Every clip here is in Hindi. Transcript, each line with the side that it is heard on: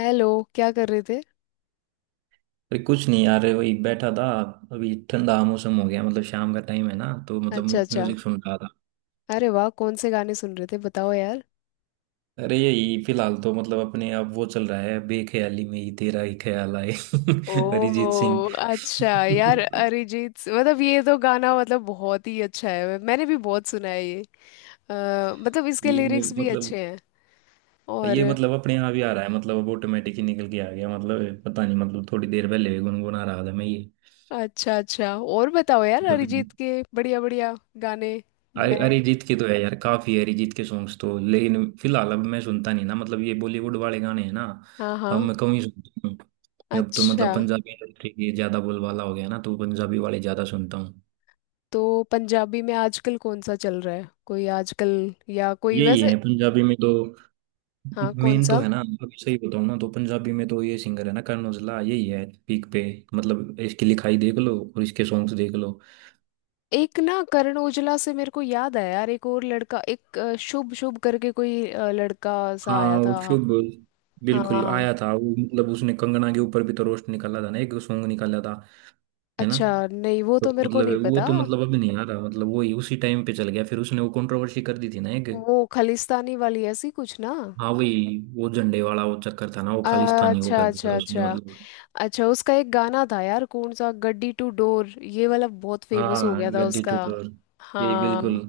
left: हेलो। क्या कर रहे थे।
right: अरे कुछ नहीं यार, वही बैठा था। अभी ठंडा मौसम हो गया, मतलब शाम का टाइम है ना तो मतलब
left: अच्छा,
right: म्यू-
left: अच्छा।
right: म्यूजिक सुन रहा था।
left: अरे वाह, कौन से गाने सुन रहे थे बताओ यार।
right: अरे यही फिलहाल तो मतलब अपने आप वो चल रहा है, बेख्याली में ही तेरा ही ख्याल आए अरिजीत सिंह।
left: ओ अच्छा यार, मतलब ये तो गाना मतलब बहुत ही अच्छा है, मैंने भी बहुत सुना है ये। मतलब इसके
right: ये
left: लिरिक्स भी
right: मतलब
left: अच्छे हैं। और।
right: ये मतलब अपने आप ही आ रहा है, मतलब अब ऑटोमेटिक ही निकल के आ गया, मतलब पता नहीं, मतलब थोड़ी देर पहले भी गुनगुना रहा था मैं ये।
left: अच्छा, अच्छा। और बताओ यार
right: तो फिर
left: अरिजीत के बढ़िया बढ़िया गाने। मैं।
right: अरिजीत के तो है यार, काफी है अरिजीत के सॉन्ग्स तो, लेकिन फिलहाल अब मैं सुनता नहीं ना, मतलब ये बॉलीवुड वाले गाने हैं ना,
left: हाँ,
right: अब
left: हाँ।
right: मैं कम ही सुनता हूँ अब तो।
left: अच्छा।
right: मतलब पंजाबी इंडस्ट्री की ज्यादा बोलबाला हो गया ना, तो पंजाबी वाले ज्यादा सुनता हूँ।
left: तो। पंजाबी में आजकल कौन सा चल रहा है कोई आजकल। या कोई
right: यही
left: वैसे।
right: है पंजाबी में तो
left: हाँ, कौन
right: मेन तो
left: सा।
right: है ना। अभी सही बताऊँ ना तो पंजाबी में तो ये सिंगर है ना करण औजला, यही है पीक पे। मतलब इसकी लिखाई देख लो और इसके सॉन्ग्स देख लो।
left: एक ना, करण ओजला से मेरे को याद आया यार, एक और लड़का, एक शुभ शुभ करके कोई लड़का सा
right: हाँ
left: आया
right: वो
left: था।
right: शुभ, बिल्कुल
left: हाँ।
right: आया था वो, मतलब उसने कंगना के ऊपर भी तो रोस्ट निकाला था ना, एक सॉन्ग निकाला था। है ना।
left: अच्छा नहीं, वो
right: तो
left: तो मेरे को
right: मतलब
left: नहीं
right: वो
left: पता।
right: तो मतलब अभी नहीं आ रहा, मतलब वही उसी टाइम पे चल गया, फिर उसने वो कंट्रोवर्सी कर दी थी ना एक।
left: वो खालिस्तानी वाली ऐसी कुछ ना।
right: हाँ वही वो झंडे वाला वो चक्कर था ना, वो खालिस्तानी वो कर
left: अच्छा,
right: दिया
left: अच्छा,
right: था उसने,
left: अच्छा।
right: मतलब।
left: अच्छा, उसका एक गाना था यार कौन सा गड्डी टू डोर, ये वाला बहुत फेमस हो
right: हाँ
left: गया था
right: गद्दी
left: उसका।
right: टुटोर, यही बिल्कुल।
left: हाँ।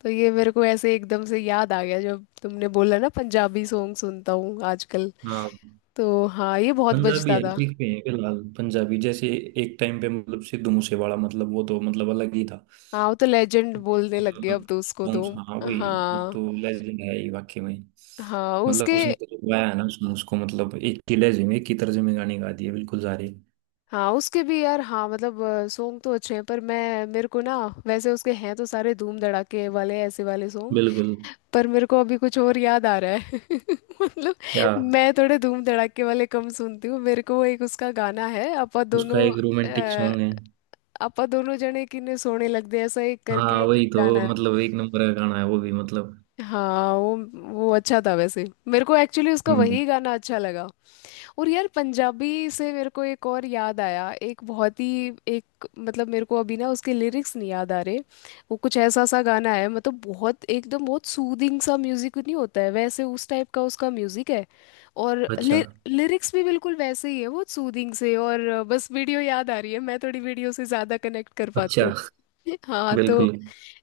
left: तो ये मेरे को ऐसे एकदम से याद आ गया जब तुमने बोला ना पंजाबी सॉन्ग सुनता हूँ आजकल।
right: हाँ,
left: तो हाँ, ये बहुत
right: पंजाबी
left: बजता
right: हर
left: था।
right: पीक पे है फिलहाल, पंजाबी जैसे एक टाइम पे मतलब सिद्धू मूसेवाला, मतलब वो तो मतलब अलग ही था।
left: हाँ, वो तो लेजेंड बोलने लग गया अब
right: मतलब
left: तो उसको तो।
right: songs, हाँ वही। वो
left: हाँ।
right: तो लेजेंड है ही वाकई में।
left: हाँ
right: मतलब
left: उसके।
right: उसने तो गाया है ना, उसने उसको मतलब एक ही लहजे में एक ही तर्ज में गाने गा दिए बिल्कुल सारे।
left: हाँ, उसके भी यार, हाँ मतलब। सॉन्ग तो अच्छे हैं पर मैं मेरे को ना। वैसे उसके हैं तो सारे धूम धड़ाके वाले ऐसे वाले सॉन्ग।
right: बिल्कुल।
left: पर मेरे को अभी कुछ और याद आ रहा है मतलब।
right: क्या?
left: मैं थोड़े धूम धड़ाके वाले कम सुनती हूँ। मेरे को एक उसका गाना है अपा
right: उसका
left: दोनों।
right: एक रोमांटिक
left: अ,
right: सॉन्ग है।
left: अपा दोनों जने किन्ने सोने लगदे ऐसा एक
right: हाँ
left: करके
right: वही
left: कोई
right: तो,
left: गाना है।
right: मतलब एक नंबर का गाना है वो भी, मतलब।
left: हाँ वो। वो अच्छा था, वैसे मेरे को एक्चुअली उसका
right: हम्म।
left: वही गाना अच्छा लगा। और यार पंजाबी से मेरे को एक और याद आया, एक बहुत ही एक मतलब मेरे को अभी ना उसके लिरिक्स नहीं याद आ रहे। वो कुछ ऐसा सा गाना है, मतलब बहुत एकदम बहुत सूदिंग सा म्यूजिक नहीं होता है वैसे, उस टाइप का उसका म्यूजिक है। और
right: अच्छा
left: लिरिक्स भी बिल्कुल वैसे ही है, बहुत सूदिंग से। और बस वीडियो याद आ रही है, मैं थोड़ी वीडियो से ज़्यादा कनेक्ट कर पाती
right: अच्छा।
left: हूँ। हाँ तो।
right: बिल्कुल।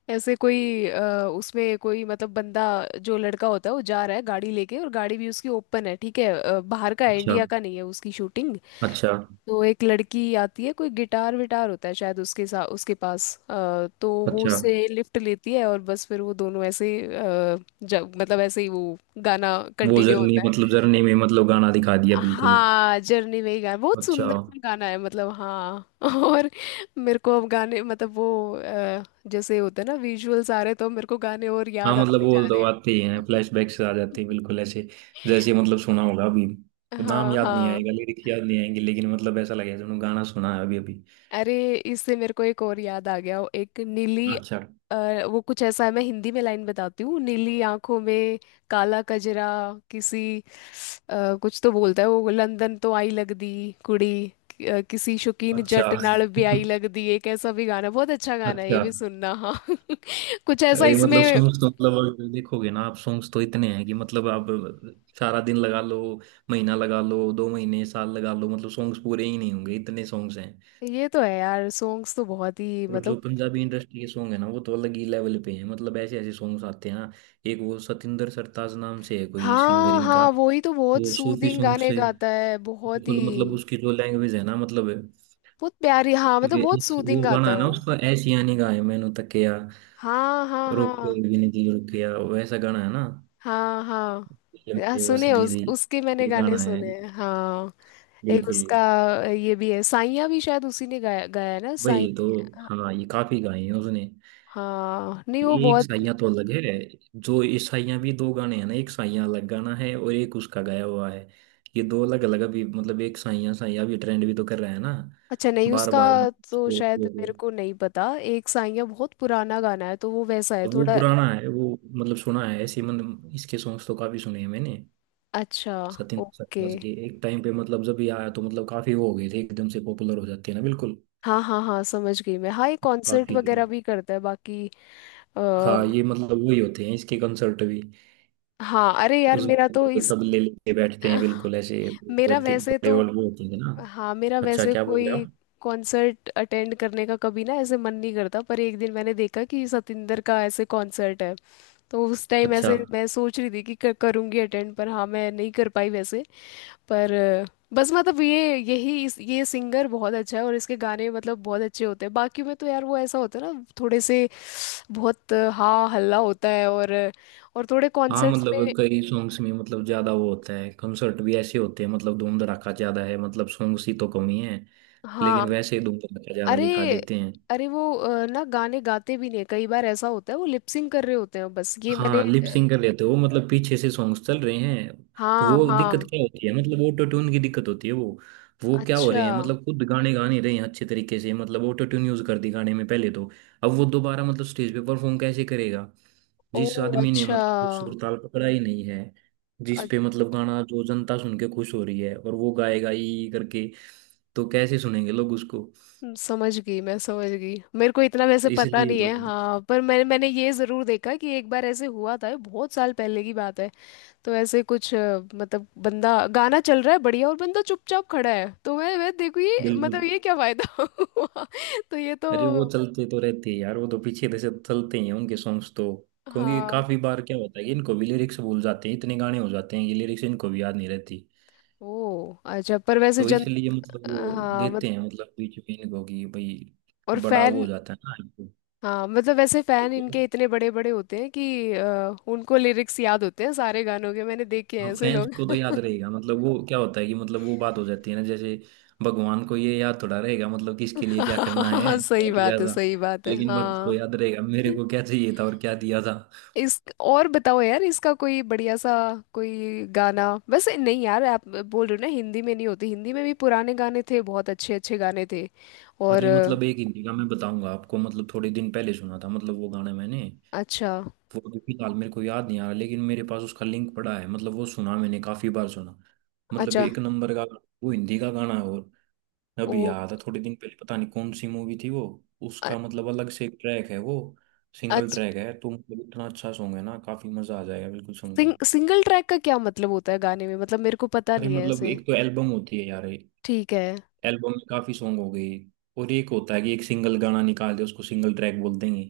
left: ऐसे कोई उसमें कोई मतलब बंदा। जो लड़का होता है वो जा रहा है गाड़ी लेके, और गाड़ी भी उसकी ओपन है, ठीक है, बाहर का है,
right: अच्छा
left: इंडिया का नहीं है उसकी शूटिंग।
right: अच्छा।
left: तो एक लड़की आती है, कोई गिटार विटार होता है शायद उसके साथ उसके पास, तो वो
right: अच्छा
left: उससे लिफ्ट लेती है और बस फिर वो दोनों ऐसे जब मतलब ऐसे ही वो गाना
right: वो
left: कंटिन्यू
right: जर्नी,
left: होता है।
right: मतलब जर्नी में मतलब गाना दिखा दिया बिल्कुल।
left: हाँ जर्नी में ही गाना, बहुत
right: अच्छा।
left: सुंदर सा गाना है मतलब, हाँ और। मेरे को अब गाने मतलब वो जैसे होते हैं ना विजुअल्स आ रहे तो मेरे को गाने और
right: हाँ
left: याद
right: मतलब
left: आते
right: वो
left: जा रहे
right: तो
left: हैं।
right: आते ही हैं, फ्लैशबैक से आ जाते हैं बिल्कुल ऐसे। जैसे मतलब सुना होगा अभी, नाम
left: हाँ,
right: याद नहीं
left: हाँ।
right: आएगा, लिरिक्स याद नहीं आएंगे, लेकिन मतलब ऐसा लगेगा जो गाना सुना है अभी अभी।
left: अरे इससे मेरे को एक और याद आ गया, एक नीली।
right: अच्छा।
left: वो कुछ ऐसा है, मैं हिंदी में लाइन बताती हूँ, नीली आंखों में। काला कजरा। किसी। ਕੁਝ ਤਾਂ ਬੋਲਦਾ ਹੈ ਉਹ ਲੰਦਨ ਤੋਂ ਆਈ ਲੱਗਦੀ। ਕੁੜੀ। ਕਿसी शौकीन
right: अच्छा।
left: जट ਨਾਲ ਵੀ ਆਈ ਲੱਗਦੀ, एक ऐसा भी गाना, बहुत अच्छा गाना है, ये
right: अच्छा
left: भी सुनना, हाँ कुछ ऐसा
right: ये,
left: इसमें।
right: मतलब सॉन्ग्स तो मतलब अगर देखोगे ना आप, सॉन्ग्स तो इतने हैं कि मतलब आप सारा दिन लगा लो, महीना लगा लो, दो महीने, साल लगा लो, मतलब सॉन्ग्स पूरे ही नहीं होंगे, इतने सॉन्ग्स हैं।
left: ये तो है यार, सॉन्ग्स तो बहुत ही।
right: और जो
left: मतलब।
right: पंजाबी इंडस्ट्री के सॉन्ग है ना, वो तो अलग ही लेवल पे हैं, मतलब ऐसे ऐसे सॉन्ग्स आते हैं ना। एक वो सतिंदर सरताज नाम से है कोई सिंगर
left: हाँ,
right: इनका।
left: हाँ, वो ही तो बहुत
right: तो सूफी
left: सूदिंग
right: सॉन्ग
left: गाने
right: से
left: गाता है बहुत
right: बिल्कुल, मतलब
left: ही।
right: उसकी जो लैंग्वेज है ना मतलब वे।
left: बहुत प्यारी, हाँ मतलब, बहुत सूदिंग
right: वो
left: गाता
right: गाना है
left: है
right: ना
left: वो।
right: उसका, ऐसी यानी गाए मैनू तकिया,
left: हाँ, हाँ,
right: रोके
left: हाँ।
right: बिन जी रुकिया, वैसा गाना है ना।
left: हाँ, हाँ।
right: ये मेरी
left: सुने उस
right: वसदीरी,
left: उसके मैंने
right: ये
left: गाने
right: गाना है,
left: सुने हैं, हाँ। एक
right: बिल्कुल।
left: उसका। ये भी है, साइया भी शायद उसी ने गाया गाया है ना साई।
right: वही तो। हाँ ये काफी गाए हैं उसने।
left: हाँ नहीं, वो
right: ये एक
left: बहुत।
right: साइया तो अलग है। जो इस साइया भी दो गाने हैं ना, एक साइया अलग गाना है, और एक उसका गाया हुआ है। ये दो अलग अलग। अभी मतलब एक साइया साइया अभी ट्रेंड भी तो कर रहा है ना।
left: अच्छा नहीं
right: बार
left: उसका।
right: बार, मतलब
left: तो शायद मेरे
right: वो-
left: को नहीं पता, एक साइया बहुत पुराना गाना है तो वो वैसा है
right: अब वो
left: थोड़ा।
right: पुराना है वो, मतलब सुना है ऐसे, मतलब इसके सॉन्ग्स तो काफी सुने हैं मैंने।
left: अच्छा।
right: सतिंद्र
left: ओके।
right: सरताज के एक टाइम पे, मतलब जब ये आया तो मतलब काफी वो हो गए थे, एकदम से पॉपुलर हो जाते हैं ना, बिल्कुल।
left: हाँ, हाँ, हाँ, समझ गई मैं। हाँ, ये कॉन्सर्ट
right: काफी।
left: वगैरह भी करता है बाकी। आ,
right: हाँ ये मतलब वही होते हैं इसके कंसर्ट भी।
left: हाँ अरे यार,
right: उसमें
left: मेरा तो
right: मतलब
left: इस
right: तबले लेके बैठते हैं बिल्कुल ऐसे,
left: मेरा
right: वैसे
left: वैसे
right: बड़े
left: तो।
right: वाले वो होते हैं ना।
left: हाँ मेरा
right: अच्छा
left: वैसे
right: क्या बोल रहे हो
left: कोई
right: आप?
left: कॉन्सर्ट अटेंड करने का कभी ना ऐसे मन नहीं करता, पर एक दिन मैंने देखा कि सतिंदर का ऐसे कॉन्सर्ट है। तो उस टाइम
right: अच्छा।
left: ऐसे मैं सोच रही थी कि करूंगी अटेंड, पर हाँ मैं नहीं कर पाई वैसे। पर बस मतलब ये यही इस ये सिंगर बहुत अच्छा है, और इसके गाने मतलब बहुत अच्छे होते हैं, बाकी में तो यार वो ऐसा होता है ना थोड़े से। बहुत हाँ हल्ला होता है और और थोड़े
right: हाँ
left: कॉन्सर्ट्स
right: मतलब
left: में।
right: कई सॉन्ग्स में मतलब ज्यादा वो होता है, कंसर्ट भी ऐसे होते हैं, मतलब धूम धड़ाका ज्यादा है, मतलब सॉन्ग्स ही तो कम ही है,
left: हाँ
right: लेकिन वैसे ही धूम धड़ाका ज्यादा
left: अरे।
right: दिखा देते हैं।
left: अरे वो ना गाने गाते भी नहीं, कई बार ऐसा होता है, वो लिपसिंग कर रहे होते हैं बस। ये मैंने।
right: हाँ लिप सिंग कर लेते हो, मतलब पीछे से सॉन्ग्स चल रहे हैं। तो
left: हाँ,
right: वो दिक्कत
left: हाँ।
right: क्या होती है, मतलब ऑटो ट्यून की दिक्कत होती है वो। वो क्या हो
left: अच्छा।
right: रहे हैं, मतलब खुद गाने गा नहीं रहे हैं अच्छे तरीके से, मतलब ऑटो ट्यून यूज कर दी गाने में पहले तो। अब वो दोबारा मतलब स्टेज पे परफॉर्म कैसे करेगा?
left: ओ
right: जिस आदमी ने
left: अच्छा।
right: मतलब वो सुर ताल पकड़ा ही नहीं है, जिस पे मतलब गाना जो जनता सुन के खुश हो रही है, और वो गाएगा ई करके, तो कैसे सुनेंगे लोग उसको?
left: समझ गई मैं, समझ गई। मेरे को इतना
right: तो
left: वैसे पता
right: इसलिए
left: नहीं
right: तो।
left: है हाँ, पर मैंने मैंने ये ज़रूर देखा कि एक बार ऐसे हुआ था, ये बहुत साल पहले की बात है। तो ऐसे कुछ मतलब बंदा, गाना चल रहा है बढ़िया और बंदा चुपचाप खड़ा है, तो मैं देखू ये
right: बिल्कुल।
left: मतलब ये क्या फायदा हुआ। तो ये
right: अरे वो
left: तो।
right: चलते तो रहते हैं यार, वो तो पीछे से चलते ही हैं उनके सॉन्ग्स तो। क्योंकि
left: हाँ।
right: काफी बार क्या होता है कि इनको भी लिरिक्स भूल जाते हैं, इतने गाने हो जाते हैं कि लिरिक्स इनको भी याद नहीं रहती,
left: ओ अच्छा, पर वैसे
right: तो
left: जन।
right: इसलिए मतलब वो
left: हाँ
right: देते
left: मतलब।
right: हैं मतलब बीच में इनको, कि भाई
left: और
right: बड़ा वो हो
left: फैन।
right: जाता है ना
left: हाँ मतलब वैसे फैन
right: इनको।
left: इनके इतने बड़े बड़े होते हैं कि उनको लिरिक्स याद होते हैं सारे गानों के, मैंने देखे
right: हाँ
left: हैं ऐसे
right: फैंस
left: लोग।
right: को तो याद रहेगा, मतलब वो क्या होता है कि मतलब वो बात हो जाती है ना, जैसे भगवान को ये याद थोड़ा रहेगा मतलब किसके लिए क्या करना है क्या
left: सही
right: किया
left: बात है,
right: था,
left: सही बात है,
right: लेकिन भक्त को
left: हाँ।
right: याद रहेगा मेरे को क्या चाहिए था और क्या दिया था।
left: इस, और बताओ यार इसका कोई बढ़िया सा। कोई गाना वैसे नहीं यार, आप बोल रहे हो ना हिंदी में नहीं होती, हिंदी में भी पुराने गाने थे, बहुत अच्छे अच्छे गाने थे। और
right: अरे मतलब एक हिंदी का मैं बताऊंगा आपको, मतलब थोड़े दिन पहले सुना था मतलब वो गाना मैंने।
left: अच्छा।
right: वो अभी फिलहाल मेरे को याद नहीं आ रहा, लेकिन मेरे पास उसका लिंक पड़ा है, मतलब वो सुना, मैंने काफी बार सुना, मतलब
left: अच्छा।
right: एक नंबर का। वो हिंदी का गाना है। और
left: ओ
right: अभी याद है, थोड़े दिन पहले, पता नहीं कौन सी मूवी थी वो।
left: अ-
right: उसका मतलब अलग से एक ट्रैक है वो, सिंगल
left: अच्छा।
right: ट्रैक है, तो मतलब इतना अच्छा सॉन्ग है ना, काफी मजा आ जाएगा बिल्कुल सुन के।
left: सिंगल ट्रैक का क्या मतलब होता है गाने में, मतलब मेरे को पता
right: अरे
left: नहीं है
right: मतलब
left: ऐसे।
right: एक तो एल्बम होती है यार,
left: ठीक है।
right: एल्बम में काफी सॉन्ग हो गई, और एक होता है कि एक सिंगल गाना निकाल दे, उसको सिंगल ट्रैक बोल देंगे,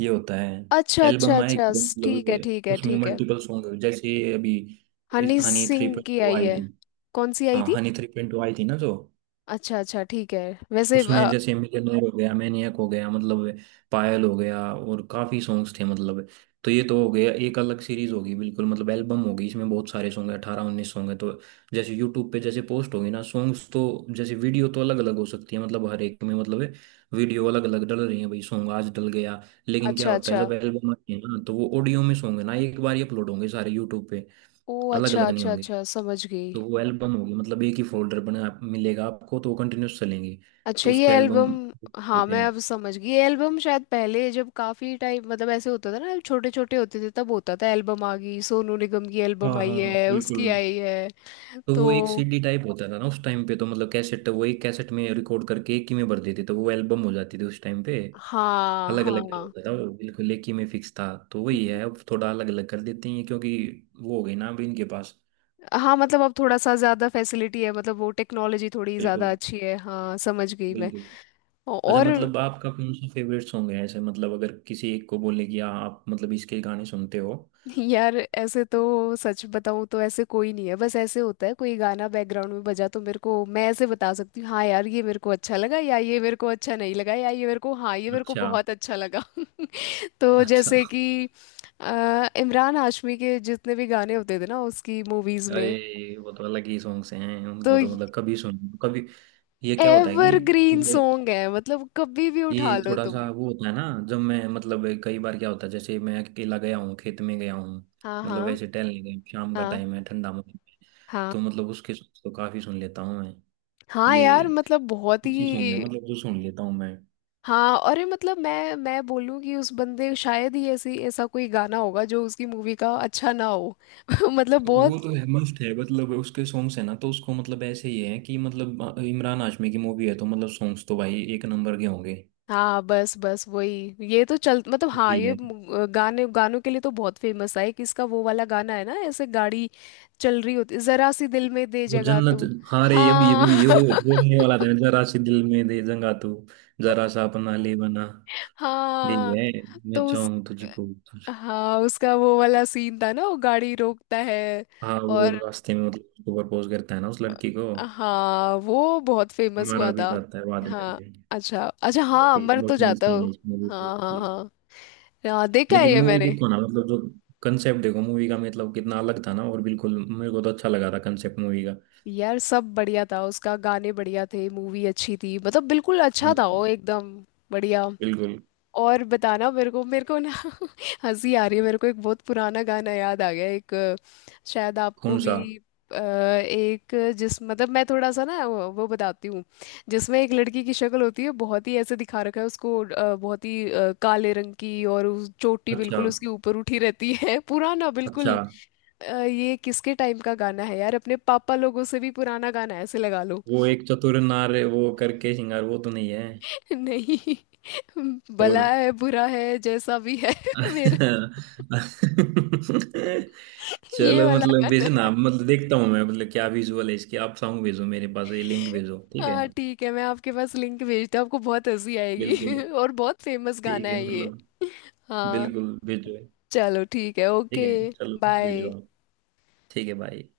right: ये होता है।
left: अच्छा, अच्छा,
right: एल्बम आए
left: अच्छा,
right: एकदम,
left: ठीक है,
right: मतलब
left: ठीक है,
right: उसमें
left: ठीक है।
right: मल्टीपल सॉन्ग, जैसे अभी इस
left: हनी
right: हनी
left: सिंह
right: थ्री पॉइंट
left: की
right: टू
left: आई
right: आई
left: है।
right: थी।
left: कौन सी आई
right: हाँ
left: थी।
right: हनी 3.2 आई थी ना जो,
left: अच्छा, अच्छा, ठीक है वैसे।
right: उसमें जैसे मिलियनेयर हो गया, मैनियक हो गया मतलब, पायल हो गया, और काफी सॉन्ग्स थे मतलब। तो ये तो हो गया एक अलग सीरीज होगी, बिल्कुल मतलब एल्बम होगी, इसमें बहुत सारे सॉन्ग है, 18-19 सॉन्ग है तो। जैसे यूट्यूब पे जैसे पोस्ट होगी ना सॉन्ग्स तो, जैसे वीडियो तो अलग अलग हो सकती है, मतलब हर एक में मतलब वीडियो अलग अलग डल रही है, भाई सॉन्ग आज डल गया। लेकिन क्या
left: अच्छा,
right: होता है
left: अच्छा,
right: जब एल्बम आती है ना, तो वो ऑडियो में सॉन्ग है ना, एक बार ही अपलोड होंगे सारे यूट्यूब पे,
left: ओ
right: अलग
left: अच्छा,
right: अलग नहीं
left: अच्छा,
right: होंगे।
left: अच्छा, समझ गई।
right: तो वो एल्बम होगी, मतलब एक ही फोल्डर बना मिलेगा आपको, तो वो कंटिन्यूस चलेंगी,
left: अच्छा
right: तो
left: ये
right: उसको एल्बम
left: एल्बम। हाँ
right: देते
left: मैं
right: हैं।
left: अब समझ गई ये एल्बम, शायद पहले जब काफी टाइम मतलब ऐसे होता था ना, छोटे छोटे होते थे तब होता था एल्बम आ गई, सोनू निगम की
right: हाँ
left: एल्बम आई
right: हाँ।
left: है
right: बिल्कुल।
left: उसकी आई है।
right: तो
left: तो।
right: वो एक सीडी टाइप होता था ना उस टाइम पे, तो मतलब कैसेट, वो एक कैसेट में रिकॉर्ड करके एक ही में भर देते तो वो एल्बम हो जाती थी उस टाइम पे।
left: हाँ,
right: अलग अलग नहीं
left: हाँ,
right: होता था वो, बिल्कुल एक ही में फिक्स था, तो वही है। अब थोड़ा अलग अलग कर देते हैं क्योंकि वो हो गई ना अभी इनके पास।
left: हाँ, मतलब अब थोड़ा सा ज्यादा फैसिलिटी है, मतलब वो टेक्नोलॉजी थोड़ी ज्यादा
right: बिल्कुल।
left: अच्छी है, हाँ समझ गई मैं।
right: बिल्कुल। अच्छा,
left: और।
right: मतलब आपका कौन सा फेवरेट सॉन्ग है ऐसे, मतलब अगर किसी एक को बोले कि हाँ, आप मतलब इसके गाने सुनते हो?
left: यार ऐसे तो सच बताऊं तो ऐसे कोई नहीं है, बस ऐसे होता है कोई गाना बैकग्राउंड में बजा तो मेरे को मैं ऐसे बता सकती हूँ, हाँ यार ये मेरे को अच्छा लगा, या ये मेरे को अच्छा नहीं लगा, या ये मेरे को, हाँ ये मेरे को
right: अच्छा।
left: बहुत अच्छा लगा। तो
right: अच्छा।
left: जैसे कि इमरान हाशमी के जितने भी गाने होते थे ना उसकी मूवीज में।
right: अरे वो तो अलग ही सॉन्ग्स हैं
left: तो
right: उनको तो, मतलब कभी सुन, कभी। ये क्या होता है कि
left: एवरग्रीन
right: जब,
left: सॉन्ग है मतलब कभी भी
right: ये
left: उठा लो
right: थोड़ा
left: तुम।
right: सा वो होता है ना, जब मैं, मतलब कई बार क्या होता है जैसे मैं अकेला गया हूँ, खेत में गया हूँ,
left: हाँ,
right: मतलब
left: हाँ,
right: वैसे टहलने गया हूँ, शाम का
left: हाँ।
right: टाइम है, ठंडा मौसम है,
left: हाँ,
right: तो मतलब उसके songs तो काफी सुन लेता हूँ मैं।
left: हाँ।
right: ये
left: यार मतलब बहुत
right: अच्छी सॉन्ग है,
left: ही।
right: मतलब जो सुन लेता हूँ मैं।
left: हाँ, और ये मतलब मैं बोलूँ कि उस बंदे शायद ही ऐसी ऐसा कोई गाना होगा जो उसकी मूवी का अच्छा ना हो। मतलब बहुत।
right: वो तो है, मस्त है, मतलब उसके सॉन्ग्स है ना तो, उसको मतलब ऐसे ही है कि मतलब इमरान हाशमी की मूवी है, तो मतलब सॉन्ग्स तो भाई एक नंबर के होंगे।
left: हाँ, बस बस वही ये तो चल मतलब, हाँ
right: वही
left: ये
right: है
left: गाने गानों के लिए तो बहुत फेमस है, कि इसका वो वाला गाना है ना ऐसे गाड़ी चल रही होती, जरा सी दिल में दे
right: वो
left: जगह
right: जन्नत।
left: तू।
right: हाँ रे अब ये
left: हाँ
right: भी ये हो बोलने वाला था, जरा सी दिल में दे जगह तू, जरा सा अपना ले बना, यही
left: हाँ
right: है। मैं
left: तो उस।
right: चाहूँ तुझको तुझको।
left: हाँ उसका वो वाला सीन था ना, वो गाड़ी रोकता है।
right: हाँ वो
left: और।
right: रास्ते में मतलब उसको प्रपोज करता है ना उस लड़की को।
left: हाँ, वो बहुत फेमस
right: मारा
left: हुआ
right: भी
left: था।
right: जाता है बाद में
left: हाँ।
right: भी।
left: अच्छा, अच्छा, हाँ
right: काफी
left: अमर तो
right: इमोशनल
left: जाता
right: सीन
left: हो।
right: है इस मूवी को
left: हाँ, हाँ,
right: ये।
left: हाँ। हाँ, देखा है
right: लेकिन
left: ये
right: मूवी
left: मैंने।
right: देखो ना, मतलब जो कंसेप्ट देखो मूवी का, मतलब कितना अलग था ना, और बिल्कुल मेरे को तो अच्छा लगा था कंसेप्ट मूवी का।
left: यार सब बढ़िया था उसका, गाने बढ़िया थे, मूवी अच्छी थी, मतलब बिल्कुल अच्छा था
right: हम्म।
left: वो एकदम बढ़िया।
right: बिल्कुल।
left: और बताना मेरे को ना हंसी आ रही है मेरे को, एक बहुत पुराना गाना याद आ गया, एक शायद आपको
right: कौन
left: भी
right: सा?
left: एक जिस मतलब मैं थोड़ा सा ना वो बताती हूँ। जिसमें एक लड़की की शक्ल होती है बहुत ही ऐसे दिखा रखा है उसको, बहुत ही काले रंग की, और उस चोटी
right: अच्छा।
left: बिल्कुल उसके ऊपर उठी रहती है पुराना
right: अच्छा
left: बिल्कुल। ये किसके टाइम का गाना है यार, अपने पापा लोगों से भी पुराना गाना है ऐसे लगा लो।
right: वो एक चतुर नार वो करके श्रृंगार, वो तो नहीं है?
left: नहीं।
right: और
left: भला है बुरा है जैसा भी है मेरा। ये
right: चलो,
left: वाला
right: मतलब
left: गाना
right: भेजना,
left: है।
right: मतलब देखता हूँ मैं मतलब क्या विजुअल है इसकी, आप सॉन्ग भेजो मेरे पास, ये लिंक भेजो ठीक है।
left: हाँ ठीक है, मैं आपके पास लिंक भेजता हूँ, आपको बहुत हंसी
right: बिल्कुल।
left: आएगी और बहुत फेमस गाना
right: ठीक है
left: है ये।
right: मतलब,
left: हाँ।
right: बिल्कुल भेजो।
left: चलो ठीक है
right: ठीक
left: ओके।
right: है चलो भेजो
left: बाय।
right: आप। ठीक है भाई।